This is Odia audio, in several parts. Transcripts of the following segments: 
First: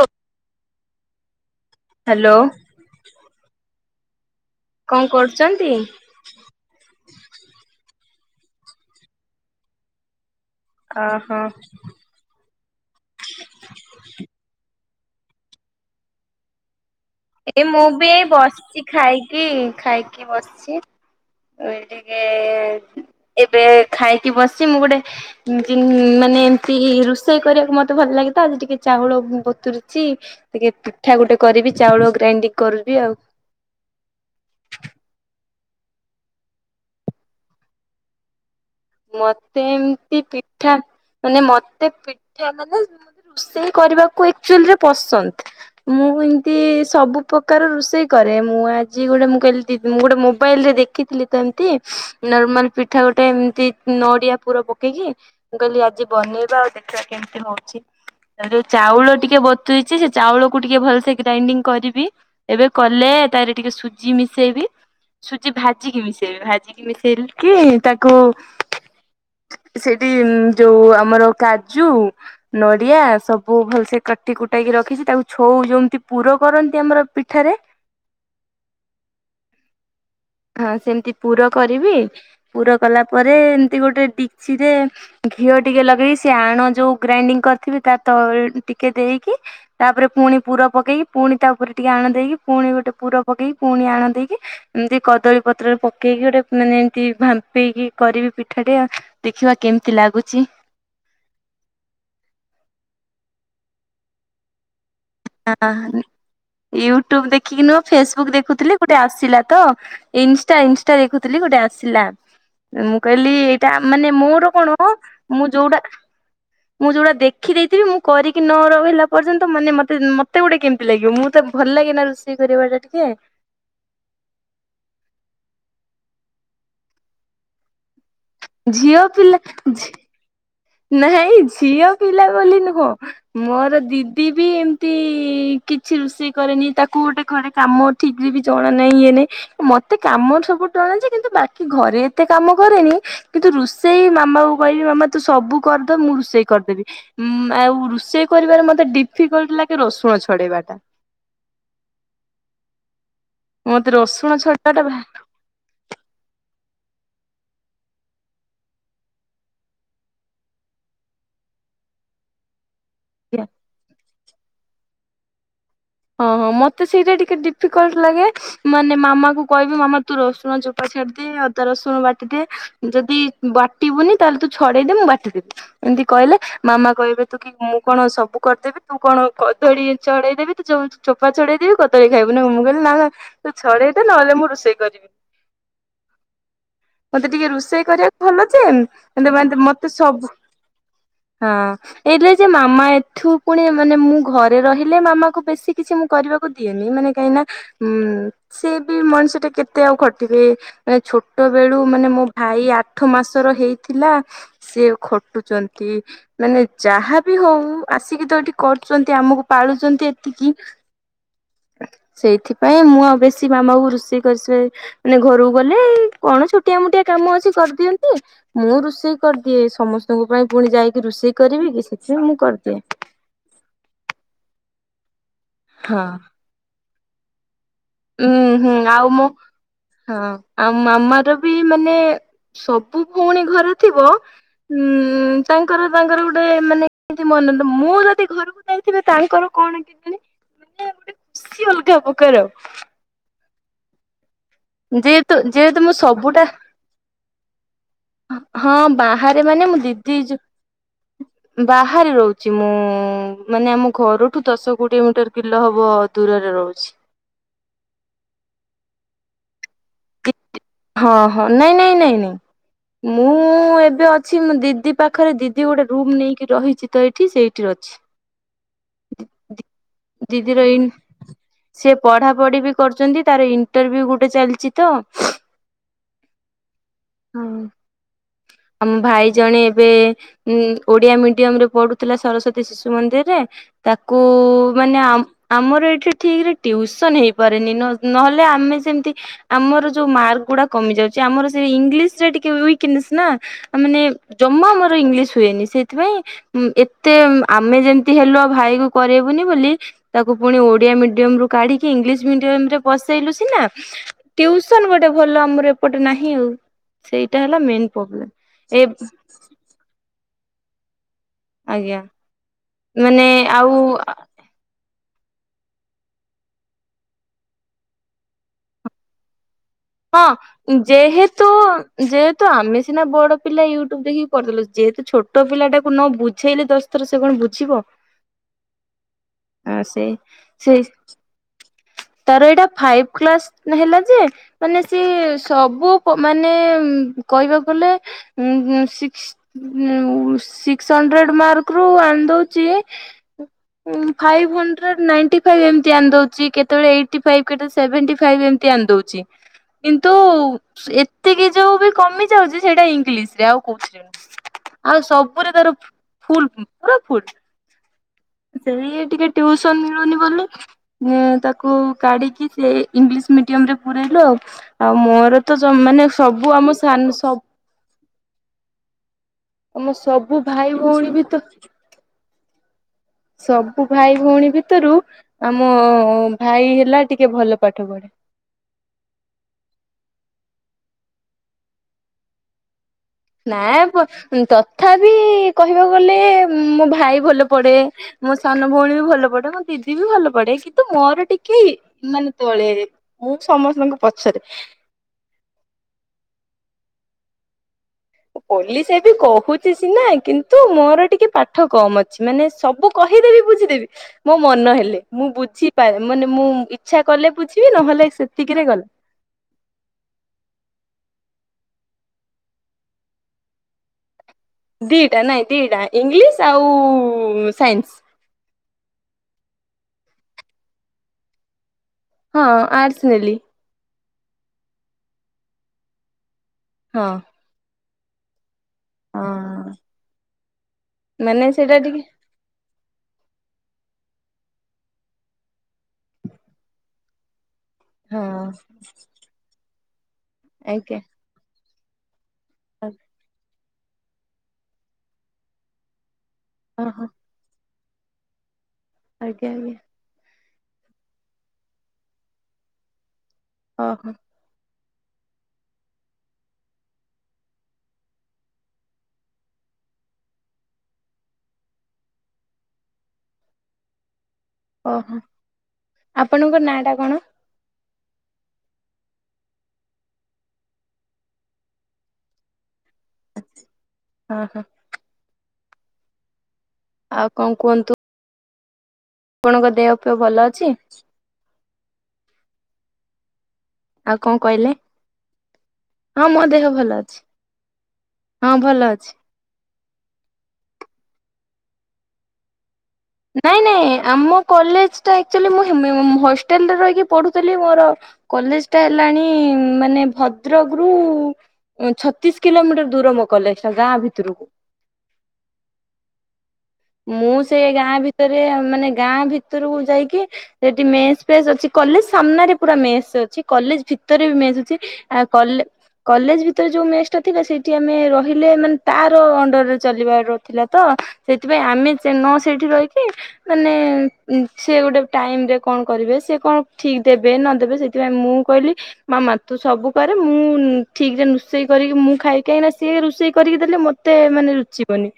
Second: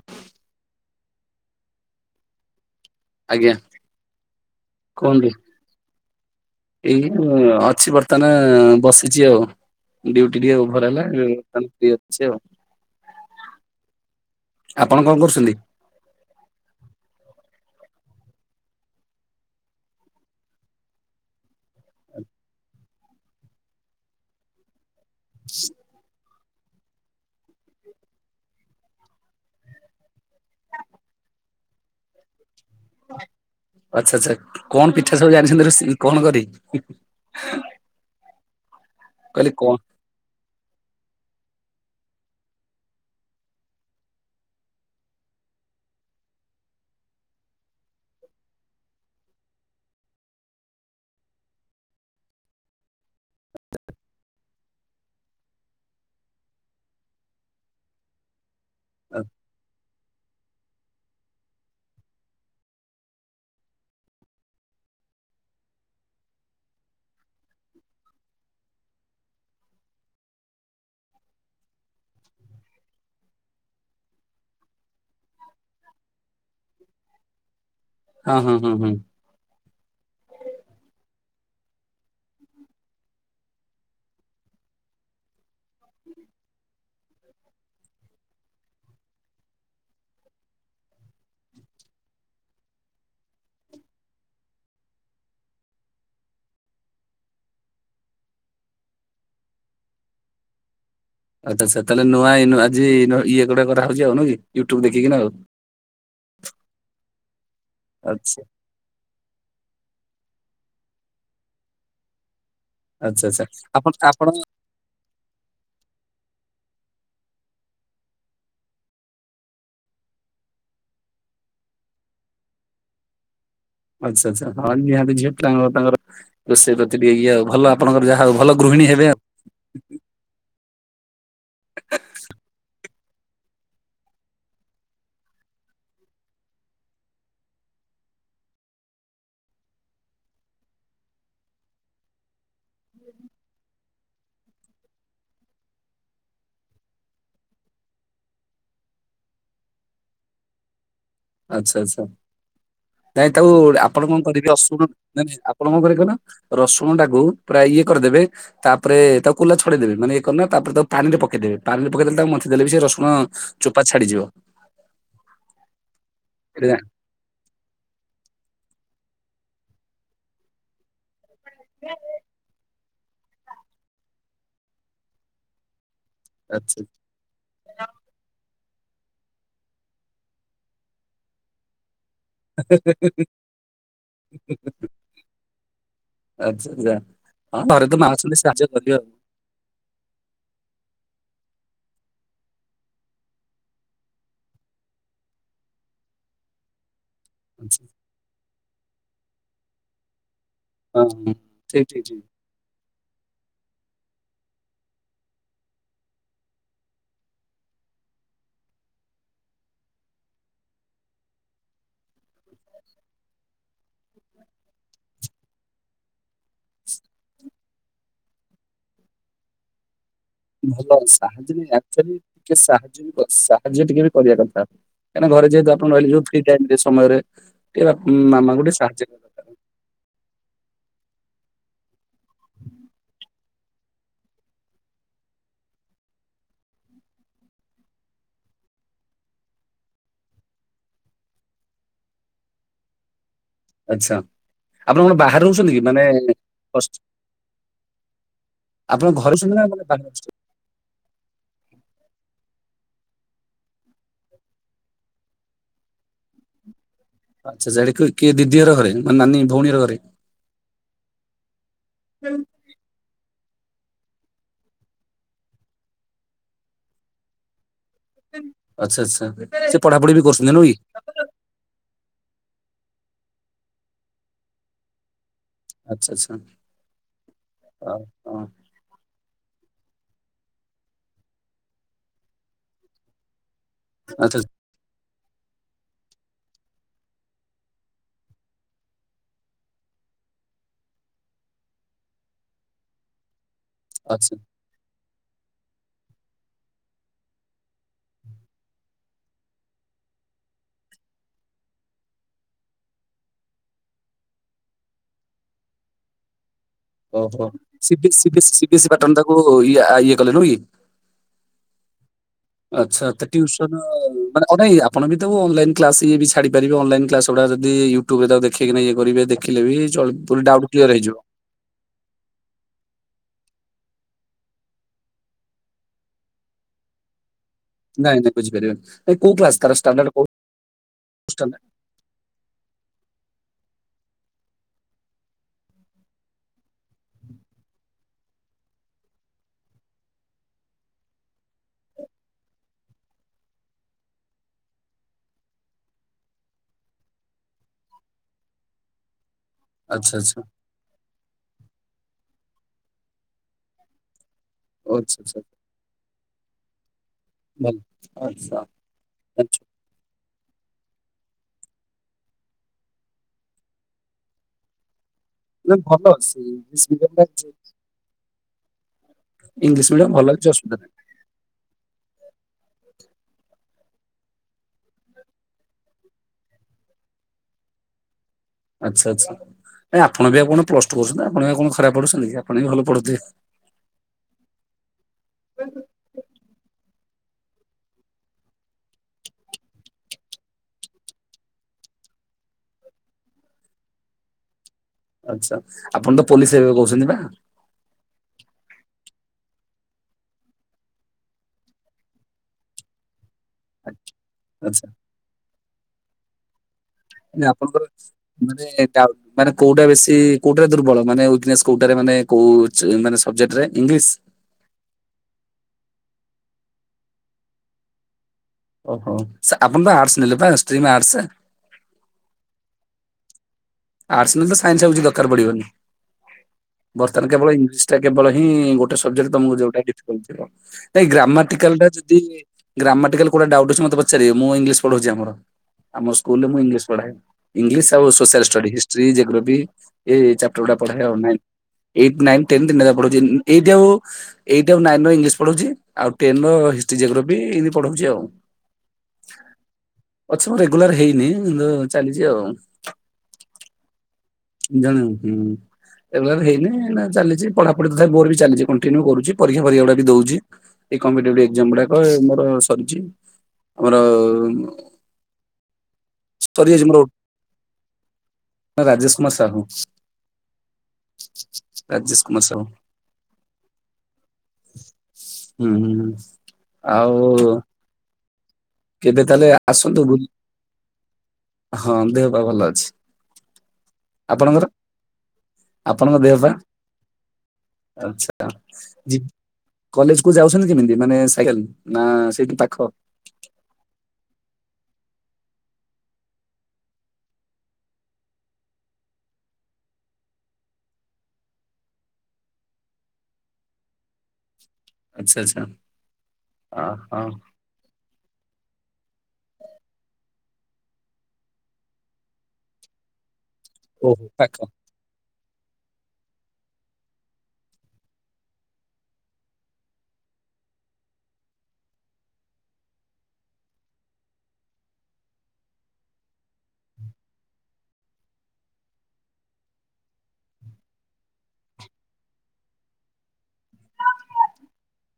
ଓ ହାଲୋ। ଆଜ୍ଞା। କଁ କୁହନ୍ତୁ କରୁଚନ୍ତି? ଏଇ ଅଛି ବର୍ତ୍ତମାନ ବସିଛି ଆଉ ଡ୍ୟୁଟି ଟିକେ ଆଉ। ଖରା ହେଲା ଓହୋ ଅ ଆପଣ କଣ କରୁଛନ୍ତି? ଏଇ ମୁଁ ବି ଏଇ ବସଚି ଖାଇକି ଖାଇକି ବସଚି। ଏଇ ଟିକେ ଏବେ ଖାଇକି ବସିଚି। ମୁଁ ଗୋଟେ ଯିନ - - ଉ ମାନେ ଏମତି ରୋଷେଇ କରିବାକୁ ମତେ ଭଲ ଲାଗେ ତ ଟିକେ ଚାଉଳ ବତୁରିଚି। ଟିକେ ପିଠା ଗୋଟେ କରିବି ଚାଉଳ ଗ୍ରାଇଣ୍ଡିଙ୍ଗ କରିବି ଆଉ। ଆଚ୍ଛା ଆଚ୍ଛା କଣ ପିଠା ସବୁ ଜାଣିଛନ୍ତି ରୋଷେ କଣ କରିବେ? କହିଲେ ମତେ କଣ ଏମତି ପିଠା ମାନେ ମତେ ପିଠା ମାନେ - - ଷେଇ କରିବାକୁ ଏକଚୁଲିରେ ପସନ୍ଦ। ମୁଁ ଏମତି ସବୁ ପ୍ରକାର ରୋଷେଇ କରେ। ମୁଁ ଆଜି ଗୋଟେ ମୁଁ କଇଲି ଦି ମୁଁ ଗୋଟେ ମୋବାଇଲ ରେ ଦେ ଖିଥିଲି ତ ଏମତି। ନର୍ମାଲ ପିଠା ଗୋଟେ ଏମତି। ନଡିଆ ପୁର ପକେଇକି ମୁଁ କଇଲି ଆଜି ବନେଇବା ଆଉ ଦେଖିବା କେମିତି ହୋଉଚି। ଚାଉଳ ଟିକେ ବତୁରେଇଚି। ସେ ଚାଉଳ କୁ ଟିକେ ଭଲସ ଗ୍ରାଇଣ୍ଡିଙ୍ଗ କରିବି। ଏବେ କଲେ ତାରେ ଟିକେ ସୁଜି ମିଶେଇବି। ସୁଜି ଭାଜିକି ମିଶେଇବେ। ଭାଜିକି ମିଶେଇ କିି ତାକୁ- - ସେଇଠି ଯୋଉ ଆମର କାଜୁ - - ନଡିଆ ସବୁ ଭଲସେ କାଟି କୁଟାଇକି ରଖିଚି ତାକୁ ଛଉ ଯେମିତି ପୁର କରନ୍ତି ଆମର ପିଠାରେ। ହଁ ହଁ ହୁଁ ହୁଁ। ହଁ ସେମିତି ପୁର କରିବି। ପୁର କଲା ପରେ ଏମିତି ଗୋଟେ ଡିକଚି ରେ- - ଘିଅ ଟିକେ ଲଗେଇ ସେ ଆଣ ଯୋଉ ଗ୍ରାଇଣ୍ଡିଙ୍ଗ କରିଥିବେ ତା ତଳେଟିକେ ଦେଇକି। ତାପରେ ପୁଣି ପୁର ପକେଇକି ପୁଣି ତା ଉପରେ ଟିକେ ଆଣ ଦେଇେଇକି, ପୁଣି ଗୋଟେ ପୁର ପକେଇକି ପୁଣି ଆଣ ଦେଇେଇକି। ଏମତି କଦଳୀ ପତ୍ରରେ ପକେଇକି ଗୋଟେ ମାନେ ଏମତି ଭାମ୍ପେଇକି କରିବି ପିଠାଟେ ଆ। ଦେଖିବା କେମତି ଲାଗୁଚି। ଆ ଆଛା ଛା ତାହେଲେ ନୂଆ ନଆ ଆଜି ଇଏୁଆ ହାଉଛି ଆଉ କି ୟୁଟୁବ ଦେଖିକି ଆଉ। ସତ ୟୁଟ୍ୟୁବ ଦେଖିକି ନୁହଁ ଫେସବୁକ୍ ଆଚ୍ଛା ଦେଖୁଥିଲି ଗୋଟେ ଆସିଲା ତ ଇନଷ୍ଟା ଇନଷ୍ଟା ଦେଖୁଥିଲି ଗୋଟେ ଆସିଲା। ମୁଁ ଆଚ୍ଛା କଇଲି ଆଚ୍ଛା। ଏଇଟା ଆପଣ ମାନେ ଆପଣ ମୋର କଣ ମୁଁ ଯୋଉଟା ମୁଁ ଯୋଉଟା ଦେଖିଦେଇଥିବି ମୁଁ କରିକି ନ ରହିଲା ପର୍ଯ୍ୟନ୍ତ ମାନେ ମତ ମତେ ଗୋଟେ କେମିତି ଲାଗିବ ମୁଁତେ ଭଲ ଲାଗେନା ରୋଷେଇ କରିବା ଟା ଟିକେ। ଆଚ୍ଛା, ଆଚ୍ଛା ହଁ ନିହାତି ଝିଅ ତାଙ୍କ, ତାଙ୍କର ରୋଷେଇ ପ୍ରତି ଟିକେ ଇଏ ଆଉ ଭଲ ଆପଣଙ୍କର ଯାହା ହଉ ଭଲ ଗୃହିଣୀ ଝିଅ ହେବେ ଆଉ ପିଲା ନାଇଁ ଝିଅ ପିଲା ବୋଲି ନୁହଁ। ମୋର ଦିଦି ବି ଏମତି କିଛି ରୋଷେଇ କରେନି ତାକୁ ଗୋଟେ ଘରେ କାମ ଠିକ ବି ଜଣା ନାହିଁ ଇଏ ନାହିଁ। ମତେ କାମ ସବୁ ଜଣାଯେ କିନ୍ତୁ ବାକି ଘରେ ଏତେ କାମ କରେନି। କିନ୍ତୁ ରୋଷେଇ ମାମା କୁ କହିବି ମାମା ତୁ ସବୁ କରିଦେ ମୁଁ ରୋଷେଇ କରିଦେବି। ଉମ୍ ଆଉ ରୋଷେଇ କରିବାରେ ମତେ ଡିଫିକଲ୍ଟ ଲାଗେ ରସୁଣ ଛଡ଼େଇବା ଟା। ଆଚ୍ଛା, ଆଚ୍ଛା ନାଇଁ ତାକୁ ମତେ ଆପଣ କଣ ରସୁଣ କରିବେ ଛଡେଇବା ଅସୁ ନାଇ। ଟା ଭାରି [unintelligible] କଣ, କଣ କରିବେ କହିଲ ରସୁଣ ଟାକୁ ପ୍ରାୟ ଇଏ କରିଦେବେ। ତାପରେ ତା କୁଲା ଛଡେଇଦେବେ ମାନେଇଏ କରିନ ନା ତାପରେ ତାକୁ ପାଣିରେ ପେଇଦେବେ ପାଣି ପକେଇ ଦେଲେ ତାକୁ ମନ୍ଥି ଦେଲେ ବି ସେ ରସୁଣ ହଁ ଚୋପା ଛାଡିଯିବ। ହଁ, ହଁ ମତେ ସେଇଟା ଟିକେ ଡିଫିକଲ୍ଟ ଲାଗେ ମାନେ ମାମା କ କହିବି ମାମା ତୁ ରଷୁଣ ଛାଡିଦିଏ ଅଦା ରସୁଣ ବାଟିଦିଏ। ଯଦି ବାଟିବୁନି ତାହେଲେ ତୁ ଛଡେଇଦେ ମୁଁ ବାଟିଦେବି ଏମିତି କହିଲେ ଆଚ୍ଛା ମାମା କହିବେ ତୁ କି ମୁଁ କଣ ସବୁ କରିଦେବି ତୁ କଣ କଦଳୀ ଛଡ଼େଇଦେବି ତୁ ଯୋଉ ଚୋପା ଛଡ଼େଇଦେବି କଦଳୀ ଖାଇବୁ ନା ମୁଁ କହିଲି ନା, ନା ତୁ ଛଡେଇଦେ ନହେଲେ ମୁଁ ରୋଷେଇ କରିବି‌। ଆଚ୍ଛା ଯା ମତେ ଟିକେ ହଁ ରୋଷେଇ ଘରେ ତ ମା କରିବାକୁ ଅଛନ୍ତି ଭଲ ସାହାଯ୍ୟ ଯେୁ କରିବେ ଆଉ। ମାନେ ମତେ ସବୁ ହଁ ଏଲେ ଯେ ମାମା ଏଠୁ ପୁଣି ମାନେ ମୁଁ ଘରେ ରହିଲେ ମାମା କୁ ବେଶୀ କିଛି ମୁଁ କରିବାକୁ ଦିଏନି ମାନେ କାହିଁନା ଆଚ୍ଛା। ଉମ୍ ସେ ବି ମଣିଷ ଟା କେତେ ଆଉ ଖଟିବେ ହଁ ହଁ ଛୋଟ ବେଳୁ ଠିକ ଠିକ ମାନେ ଠିକ ମୋ ଆଇ ଆଠ ମାସର ହେଇଥିଲା ସେ ଖଟୁଚନ୍ତି। ମାନେ ଯାହାବି ହଉ ଆସିକି ତ ଏଠି କରୁନ୍ତି ଆମକୁ ପାଳୁଚନ୍ତି [unintelligible] ସେଇଥିପାଇଁ ମୁଁ ଆଉ ବେଶୀ ମାମା କୁ ରୋଷେଇ କରିସାରି ମାନେ ଘରକୁ ଗଲେ କଣ ଛୋଟିଆ ମୋଟିଆ କାମ ଅଛି କରିଦିଅନ୍ତି ମୁଁ ରୋଷେଇ କରିଦିଏ ସମସ୍ତଙ୍କ ପାଇଁ। ପୁଣି [unintelligible] ଯାଇକି ରୋଷେଇ କାର୍ଯ୍ୟ କରିବି କି ସେଥିପାଇଁ ମୁଁ କରିଦିଏ। ଟିକେ ବି କରିବା କଥା କାହିଁକି ନା ଘରେ ଯେହେତୁ ଆପଣ ରହିଲେ ଯଉ ଫ୍ରି ଟାଇମରେ ସମୟରେ ଏ ମାମାକୁ ଟିକେ ସାହାଯ୍ୟ କର। ହଁ ଆଉ ମାମାର ବି ମାନେ ସବୁ ଭଉଣୀ ଘରେ ଥିବ। ହୁଁ ତାଙ୍କର, ତାଙ୍କର ଗୋଟେ ମାନେ ମନ ମୁଁ ଯଦି ଘରକୁ ଯାଇଥିବି ତାଙ୍କର କଣ? ଖୁସିଅଲଗା ପକାର। ଆଚ୍ଛା। ଆପଣ କଣ ଯେହେତୁ, ବାହାରେ ରହୁଛନ୍ତି ଯେହେତୁ କି ମୁଁ ମାନେ ସବୁଟା ହଷ୍ଟେଲ ହଁ ଆପଣଙ୍କ ଘରେ ବାହାରେ ଅଛନ୍ତି ନା ମାନେ ମୁଁ ବାହାରେ ଦିଦି ଅଛନ୍ତି? ଯ ବାହାରେ ରହୁଛି ମୁଁ ମାନେ ଆମ ଘରଠୁ ଦଶ କୋଡିଏ ମିଟର କିଲ ହବ ଦୂରରେ ରହୁଛି। ଆଚ୍ଛା ସାଡେ କିଏ ଦିଦିର ଘରେ ମାନେ ନାନୀ ଭଉଣୀର ଘରେ। ହଁ, ହଁ ନାଇଁ, ନାଇଁ, ନାଇଁ, ନାଇଁ। ମୁଁ ଏବେ ଅଛି ମୁଁ ଦିଦି ପାଖରେ ଦିଦି ଗୋଟେ ରୁମ୍ ନେଇକି ରହିଛି ତ ଏଇଠି ସେଇଠି ତ ଏଠି ଅଛି। ଆଚ୍ଛା, ଆଛା ସେ ପଢାପଢି ବି କରୁଛନ୍ତି ନୁ କି? ସେ ପଢା ପଢି ବି କରୁଚନ୍ତି ତାର ଇଣ୍ଟରଭି୍ୟୁ ଗୋଟେ ଚାଲିଛି ତ। ଆଚ୍ଛା, ଆଚ୍ଛା ହଁ। ଆଉ? ଆମ ଭାଇ ଜଣେ ଏବେ ଉଁ ଓଡ଼ିଆ ମିଡିୟମ୍ ରେ ପଢୁଥୁଲା ସରସ୍ଵତୀ ଶିଶୁ ମନ୍ଦିରରେ ତାକୁ ଆଚ୍ଛା ମାନେ ଆ ଆମର ଏଠି ଠିକରେ ଟ୍ୟୁସନ ହେଇପାରେନି ନ ନହେଲେ ଆମେ ସେମତି ଆମର ଯୋଉ ମାର୍କଗୁଡ଼ା କମି ଯାଉଚି ଆମର ସେଇ ଇଂଲିଶରେ ଟିକେ ୱିକନେସ୍ ନା। ଆ ମାନେ ଆଚ୍ଛା ଜମା ଆମର ଇଂଲିଶ ହୁଏନି। ସେଇଥିପାଇଁ ଉଁ ଏତେ ଆମେ ଯେମିତି ହେଲୁ ଅ ଭାଇକୁ କରରେବୁନି ବୋଲି ତାକୁ ପୁଣି ଓଡ଼ିଆ ମିଡିୟମ୍ ରୁ କାଢିକି ଇଂଲିଶ ମିଡିୟମ୍ ରେ ପସେଇଲୁ ସିନା ଟିଉସନ୍ ଗୋଟେ ଭଲ ଆମର ଏପଟେ ନାହିଁ ଆଉ। ସେଇଟା ଓହୋ ହେଲା main C B problem. C B S C B A S pattern ତାକୁ ଇଏ ଆ ଇଏ କଲେ ନୁହଁ କି? ଆଜ୍ଞା। ଆଚ୍ଛା ତା ଟ୍ୟୁସନ ଆଉ ମାନେ ଅ ନାଇ ଆପଣ ବି ତାକୁ ଅନଲାଇ କ୍ଲାସ ଇଏ ବି ଛାଡ଼ି ପାରିବେ ଅନଲାଇନ କ୍ଲାସଉଡ଼ା ଯଦି ୟୁଟ୍ୟୁବରେ ତାକୁ ଦେଖେଇକିନା ଇଏ କରିବେ ଦେଖିଲେ ବି ଚଳି ହଁ ପୁଣି ଡାଉଟ ଉଁ କ୍ଲିୟର ହେଇଯିବ। ଯେହେତୁ ଯେହେତୁ ଆମେ ସିନା ବଡ଼ ପିଲା ୟୁଟ୍ୟୁବ ଦେଖିକି କରିଦେଲ ଯେହେତୁ ଛୋଟ ପିଲାଟାକୁ ନ ବୁଝେଇଲେ ଦଶ୍ ଥର ସେ କଣ ବୁଝିବ? ନାଇଁ ନାଇଁ ବୁଝିପାରିବନି। ଏଁ କୋଉ କ୍ଲାସ୍ ତାର ସେ ଷ୍ଟାଣ୍ଡାଡ଼ ପୋ ସେ ଷ୍ଟାଣ୍ଡା ତାର ଏଇଟା ଫାଇବ୍ କ୍ଲାସ ହେଲା ଯେ ମାନେ ସେ ସବୁ ପୋ ମାନେ କହିବାକୁ ଗଲେ ଉଁ ସିକ୍ସ ଉଁ ସିକ୍ସ ହଣ୍ଡ୍ରେଡ ମାର୍କରୁ ଆଣି ଦୋଉଚି ଉଁ ଫାଇଭ୍ ହଣ୍ଡ୍ରେଡ଼୍ ନାଇଣ୍ଟି ଫାଇ ଏମିତି ଆଣି ଦଉଚି କେତଳେ ଏଇଟି ଫାଇଭ୍ କେତେବେଳେ ସେଭେଣ୍ଟି ଫାଇଭ୍ ଏମିତି ଆଣି ଦୋଉଚି। କିନ୍ତୁ ଆଚ୍ଛା ଆଚ୍ଛା ଏତିକି ଯୋଉ ବି କମି ଯାଉଚି ସେଇଟା ଇଂଲିଶରେ ଆଉ କୋଉଥିରେ ନୁଁ ଓ ଆଉ ଆଚ୍ଛା ଆଚ୍ଛା ସବୁରେ ତାର ଫୁଲ୍ ପୁରା ଫୁଲ୍ ଭଲ ଆଚ୍ଛା। ସେ ଟିକେ ଟ୍ୟୁସନ ମିଳୁନି ବୋଲି ଏ ତାକୁ କାଢି଼କି ସେ ଇଂଲିଶ ମିଡିୟମରେ ପୁରେଇଲୁ ଆଉ ଆଉ ମୋର ତ ଯ ନା ଭଲ ମାନେ ଅଛି ସବୁ ଆମ ଇଂଲିଶ ସାନ ମିଡିୟମ ସ ଟା ଇଂଲିଶ ଆମ ମିଡିୟମ ଭଲ ସବୁ କିଛି ଅସୁବିଧା ଭାଇ ନାହିଁ। ଭଉଣୀ ବି ତ ସବୁ ଭାଇ ଭଉଣୀ ଭିତରୁ ଆମ ଭାଇ ହେଲା ଟିକେ ଭଲ ପାଠ ପଢେ। ଆଚ୍ଛା ଆଚ୍ଛା ଏ ଆପଣ ବି ଆପଣ ପ୍ଲସ ଟୁ କରୁଛନ୍ତି ଆପଣ ବା କଣ ଖରାପ ପଢ଼ୁଛନ୍ତି କି ଆପଣ ବି ଭଲ ପଢୁଥୁବେ। ନାଁ ଏ ପ ତଥାପି କହିବାକୁ ଗଲେ ମୋ ଭାଇ ଭଲ ପଢ଼େ। ମୋ ସାନ ଭଉଣୀ ବି ଭଲ ପଢେ ମୋ ଦିଦି ବି ଭଲ ପଢେ କିନ୍ତୁ ମୋର ଟିକେ ମାନେ ତଳେ। ମୁଁ ସମସ୍ତଙ୍କ ପଛରେ। ଆଚ୍ଛା ଆପଣ ତ ପୋଲିସ ହେବେ କହୁଛନ୍ତି ପା। ଓ ପୋଲିସ ହେବି କହୁଚି ସିନା କିନ୍ତୁ ମୋର ଟିକେ ପାଠ କମ ଅଛି ମାନେ ସବୁ କହିଦେବି ବୁଝି ଦେବି। ମୋ ମନ ଆଚ୍ଛା ହେଲେ ମୁଁ ବୁଝି ପା ମାନେ ମୁଁ ଇଚ୍ଛା କଲେ ନା ବୁଝିବି ଆପଣଙ୍କର ନହେଲେ ମାନେ ସେତିକିରେ ଗଲା। ଡାଉଟ ମାନେ କୋଉଟା ବେଶୀ କୋଉଟାରେ ଦୁର୍ବଳ ମାନେ ୱିକନେସ୍ କୋଉଟାରେ ମାନେ କୋଉ ଚ୍ ମାନେ ସବଜେକ୍ଟରେ ଇଂଲିଶ? ଦିଟା ନାଇଁ ଦିଟା ଇଂଲିଶ ଆଉ ସାଇନ୍ସ। ଓହୋ ସା ଆପଣ ତ ଆର୍ଟସ ନେଲେ ପା ଆର୍ଟସେ। ହଁ ଆର୍ଟସ୍ ନେଲି। ଆର୍ଟସ ନେଇଥିଲ ସାଇନ୍ସ ଆଉ କିଛି ଦରକାର ପଡ଼ିବନି ହଁ। ବର୍ତ୍ତମାନ କେବଳ ଇଂଲିସ୍ ଟା କେବଳ ହିଁ ଗୋ ଟ ସବ୍ଜେକ୍ଟ ତମୁକୁ ହଁ। ଯୋଉଟା ଡିଫିକଲ୍ଟ ଥିବ ନାଇଁ ମାନେ ସେଇଟା ଗ୍ରାମାଟିକାଲଟା ଟିକେ ଯଦି ଗ୍ରାମାଟିକାଲ କୋଉଟା ଡାଉଟ୍ ଅଛି ମତେ ପଚାରିଏ ମୁଁ ଇଂଲିଶ ପଢ଼ଉଚି ଆମର ଆମ ସ୍କୁଲରେ ମୁଁ ଇଲିଶ ପଢ଼ାଏ। ଇଂଲିଶ୍ ଆଉ ସୋସିଆଲ ହଁ। ଷ୍ଟଡ଼ି ହିଷ୍ଟ୍ରି ଜେଗ୍ରୋପି ଏ ଚାପ୍ଟର ଉଡ଼ା ଆଜ୍ଞା ପଢ଼ାଏ ଆଉ ନାଇ ଏଇଟ୍ ନାଇ ଟେନ୍ ତିନଟା ଯାକ ପଢ଼ଉଚି ଏ ଏଇଟ୍ ଆଉ ଏଇଟ୍ ଆଉ ନାଇନ୍ ର ଇଂଲିଶ ପଢ଼ଉଚି। ଆଉ ଟେନର ହିଷ୍ଟି ଓହୋ ଜେଗ୍ରୋପି ଏମତି ପଢ଼ଉଚି ଆଉ। ଆଜ୍ଞା ଇଁ ଅଛି ମୁଁ ରେଗୁଲାର ହେଇନି ଲୋ ଚାଲିଚି ଆଉ। ହଁ ହ। ଜାଣ ହୁଁ। ରେଗୁଲାର ହେଇନି ନା ଚାଲିଚି ପଢାପଢି ତଥାପି ମୋର ବି ଚାଲିଚି କଣ୍ଟୀନୁ କରୁଛି। ପରୀକ୍ଷା ଫରିକ୍ଷା ବି ଦଉଛି। ଏଇ କମ୍ପିଟେଟୁ ଏକ୍ଜାମ ଗୁଡ଼ାକ ମୋର ସରିଛି। ଆମର ଉଁ ଓହୋ। ଆପଣଙ୍କ ସ୍ପରି ନାଁ ଯାଇଛି ଟା ମୋରୋଡ଼। କଣ? ମୋନା ରାଜେଶ କୁମାର ସାହୁ। ରାଜେଶ କୁମାର ସାହୁ। ଆଚ୍ଛା ହାଁ ହା। ହୁଁ ହ କଣ ଆଉ କୁହନ୍ତୁ କେବେ ତାହେଲେ ଆପଣଙ୍କ ଦେହ ଆସନ୍ତୁ ଫେହ ବୁଲ୍। ଭଲ ଅଛି? ହଁ ଦେହପା ଭଲ ଅଛି। ଆଉ କଣ ଆପଣଙ୍କର କହିଲେ? ଆପଣଙ୍କ ହଁ ମୋ ପା ଦେହ ଭଲ ଅଛି। ଆଚ୍ଛା ହଁ ଭଲ ଅଛି। ଜି କଲେଜ କୁ ଯାଉଛନ୍ତି କେମିତି ମାନେ ସାଇକେଲ ନା ସେଇଠୁ ପାଖ? ନାଇଁ ନାଇଁ ଆମ କଲେଜଟା ଏକ୍ଚୁଲି ମୁଁ [unintelligible] ହଷ୍ଟେଲରେ ରହିକି ପଢୁଥିଲି ମୋର କଲେଜ ଟା ହେଲାଣି ମାନେ ଭଦ୍ରକରୁୁ ଛତିଶ କିଲୋମିଟର ଦୂର ମୋ କଲେଜଟ ଗାଁ ଭିତରକୁ। ଆଚ୍ଛା ଆଚ୍ଛା। ଆହ ମୁଁ ଆହ। ସେ ଗାଁ ଭିତରେ ମାନେ ଗାଁ ଭିତରକୁ ଯାଇକି ସେଠି ମେସ୍ ଫେସ ଅଛି। କଲେଜ ସାମ୍ନାରେ ପୁରା ମେସ ଅଛି। କଲେଜ ଓହୋ ଭିତରେ ବି ପାଖ ମେସ୍‌ ଅଛି। ଆଉ କଲେ କଲେଜ ଭିତରେ ଯୋଉ ମେସ୍‌ ଟା ଥିଲା ସେଇଠି ଆମେ ରହିଲେ। ମାନେ ତାର ଅଣ୍ଡରରେ ଚାଲିବାର ଥିଲା ତ। ସେଥିପାଇଁ ଆମେ ନ ସେଇଠି ରହିକି। ମାନେ ସେ ଗୋଟେ ଟାଇମ ରେ କଣ କରିବେ? ସେ କଣ ଠିକ ଦେବେ ନ ଦେବେ ସେ ସେଥିପାଇଁ ମୁଁ କହିଲି। ମାମା ତୁ ସବୁ କରେ। ମୁଁ ଠିକ ରେ ରୋଷେଇ କରି ମୁଁ ଖାଇ ଖାଇ ନା ସିଏ ରୋଷେଇ କରିକି ଦେଲେ ମତେ ମତେ ମାନେ ରୁଚିବନି।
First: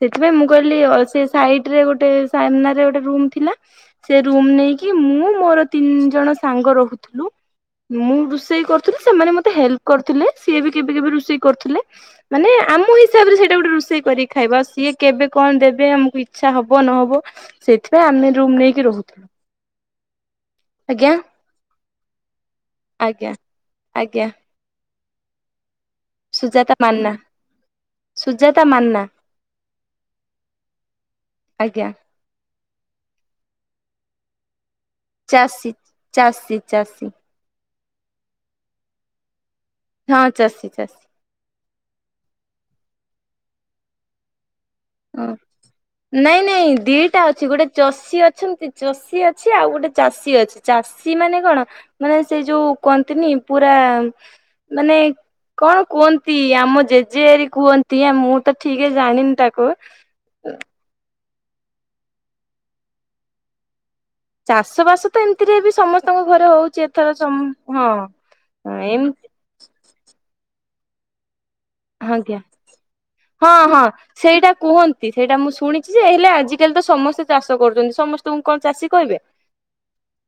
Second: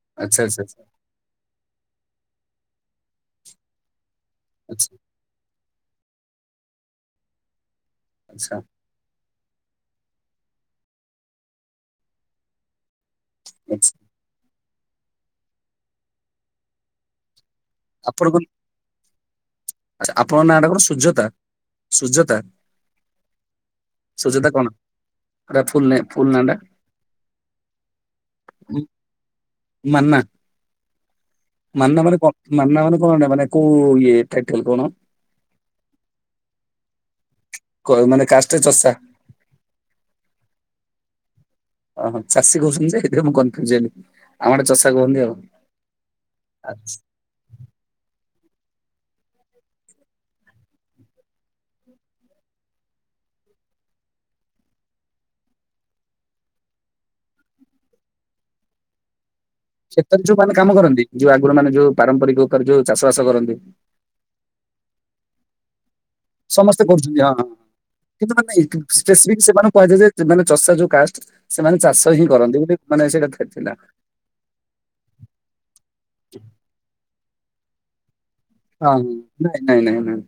ସେଥିଲାଗି ଆଚ୍ଛା ମୁଁ ଆଚ୍ଛା କହିଲି ଆଚ୍ଛା ଆଉ ସେ ସାଇଟ୍‌ରେ ଗୋଟେ ସାମ୍ନାରେ ଗୋଟେ ରୁମ ଥିଲା। ସେ ରୁମ୍ ଆଚ୍ଛା ନେଇକି ମୁଁ ମୋର ତିନି ଜଣ ସାଙ୍ଗ ରହୁଥିବୁ। ମୁଁ ଆଚ୍ଛା ରୋଷେଇ କର ଥିଲେ। ସେମାନେ ମତେ ହେଲ୍ କରୁଥିଲେ। ସିଏ ବି କେବେ କେବେ ରୋଷେଇୁଥିଲେ ମାନେ ଆମ ତାପରେ ସେଇଟା ଗୋଟେ ଆଚ୍ଛା। ରୋଷେଇ କରିକି ଖାଇବା। ସିଏ କେବେ କଣ ଦେବେ ଆମକୁ ଇଚ୍ଛା ହବ ନହବ। ସେଥିପାଇଁ ଆମେ ରୁମ୍ ନେଇକି ରହୁଥିଲୁ। ଆଛା, ଆପଣଙ୍କ ନାଁଟା କଣ ଆଜ୍ଞା ସୁଜାତା, ସୂଜତା। ଆଜ୍ଞା ଆଜ୍ଞା ସୁଚତା କଣ? ଗୋଟେ ଫୁଲ ନେମ୍। ଫୁଲ୍ ନାଆଟା। ସୁଜାତା ମାନା ସୁଜାତା ମାନା ମାନା। ଆଜ୍ଞା ମାନା ମାନେ କଣ, ମାନା ମାନେ କଣ ଏଇଟା କୋଏ ଟାଇଟଲ କଣ? ଚାଷୀ, ଚାଷୀ, ଚାଷୀ କ ମାନେ କାଷ୍ଟରେ ଚଷା। ହଁ ଚାଷୀ ଚାଷୀ। ଓହୋ। ଚାଷୀ କହୁଛନ୍ତି ଯେ ସେଥିପରେ ମୁଁ କୋନ୍ଫିୟୁଜ୍‌‌ ହେଲି। ଆମ ଆଡେ ଚଷା କୁହନ୍ତି ଆଉ। ନାଇଁ ନାଇଁ ଦିଟା ଅଛି। ଗୋଟେ ଚଷୀ ଅଛନ୍ତି ଚଷୀ ଅଛି ଆଉ ଗୋଟେ ଚାଷୀ ଅଛି। ଚାଷୀ ମାନେ କଣ? ମାନେ ସେ ଯୋଉ କହନ୍ତିନି ପୁରା ମାନେ କଣ କୁହନ୍ତି? ଆମ ଜେଜେରି କୁହନ୍ତି। ମୁଁ ତ ଠିକରେ ଜାଣିନି ତାକୁ। କ୍ଷେତରେ ଯୋଉ ମାନେ କାମ କରନ୍ତି। ଯୋଉ ଆଗରୁ ମାନେ ଯୋଉ ପାରମ୍ପରିକ ଉପରେ ଯୋଉ ଚାଷ ବାସ କରନ୍ତି। ଚାଷ ବାସ ତ ଏମିତିରେ ବି ସମସ୍ତଙ୍କ ଘରେ ସମସ୍ତେ ହଉଛି। ଏଥର କରୁଛନ୍ତି ହଁ ଚମ୍ ହଁ କିନ୍ତୁ ମାନେ ହଁ ଏମ ସ୍ପେସିଫିକ ସେମାନଙ୍କୁ କୁହାଯାଏ ଯେ ମାନେ ଚଷା ଯୋଉ କାଷ୍ଟ ସେମାନେ ଚାଷ ହିଁ ଆଜ୍ଞା କରନ୍ତି ବୋଲି ମାନେ ସେଇଟା ହଁ ଥିଲା। ହଁ ସେଇଟା କୁହନ୍ତି ସେଇଟା ମୁଁ ଶୁଣିଛି ଯେ ହେଲେ ଆଜିକାଲି ତ ସମସ୍ତେ ଚାଷ କରୁଛନ୍ତି ସମସ୍ ତୁମକୁ କଣ ଚାଷୀ ହଁ ହଁ। କହିବେ ନାଇଁ ନାଇଁ ନାଇଁ ନାଇଁ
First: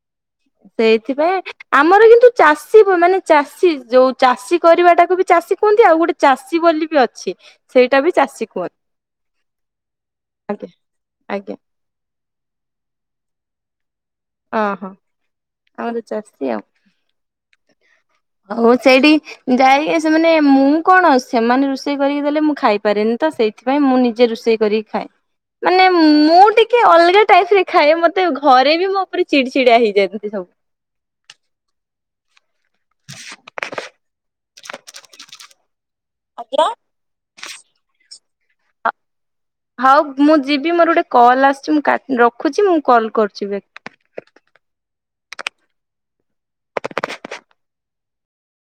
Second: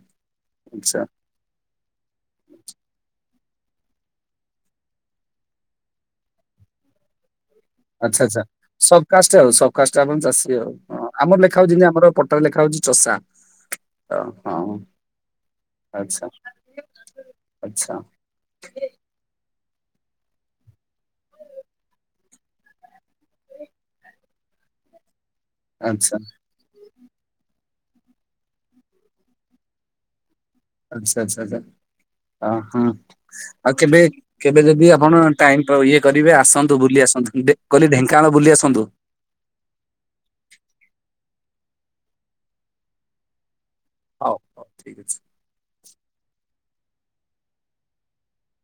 ଆଚ୍ଛା। ସେଇଥିପାଇଁ ଆମର କିନ୍ତୁ ଚାଷୀ ମାନେ ଚାଷୀ ଯୋଉ ଚାଷୀ କରିବାଟାକୁ ବି ଚାଷୀ କୁହନ୍ତି ଆଉ ଗୋଟେ ଚାଷୀ ବୋଲି ବି ଅଛି। ସେଇଟା ବି ଆଚ୍ଛା ଆଛା ଚାଷୀ କୁହନ୍ତି ସବକାଷ୍ଟ ଆଉ ସବକାଷ୍ଟ ଆପଣ ଚାଷୀ ଆଉ ଆଜ୍ଞା ହଁ ଆମର ଆଜ୍ଞା ଲେଖା ହଉଚି ଜିନ୍ତି ଆମର ପଟ ତାପରେ ଲେଖା ହଉଛି ଚଷା ଏ ହଁ। ଓହୋ ଆମର ଆଚ୍ଛା ଚାଷୀ ଆଉ ଆଚ୍ଛା ହଉ ସେଇଠି ଯାଇକି ସେମାନେ ମୁଁ କଣ ସେମାନେ ରୋଷେଇ କରିକି ଦେଲେ ମୁଁ ଖାଇପାରେନି ତ ସେଇ ସେଥିପାଇଁ ମୁଁ ନିଜେ ରୋଷେଇ କରିକି ଖାଏ। ମାନେ ଆଚ୍ଛା। ମୁଁ ଟିକେ ଅଲଗା ଟାଇପରେ ଖାଏ ମତେ ଘରେ ବି ମୋ ଉପରେ ଚିଡି ଚିଆ ହେଇଯାନ୍ତି ସବୁ। ଆଚ୍ଛା ଆଚ୍ଛା ଆଛା ଅ ହଁ ଆଉ କେବେ କେବେ ଯଦି ଆପଣ ଟାଇମ୍ ଇଏ କରିବେ ଆସନ୍ତୁ ବୁଲି ଆସନ୍ତୁ କହିଲି ଢେଙ୍କାନାଳ ବୁଲି ଆସନ୍ତୁ। ହଉ ମୁଁ ଯିବି ମୋର ଗୋଟେ କଲ୍ ଆସିଛି ମୁଁ କା ରଖୁଛି ମୁଁ କଲ୍ କରୁଛି ବ ହଉ ହଉ ଠିକ ଅଛି।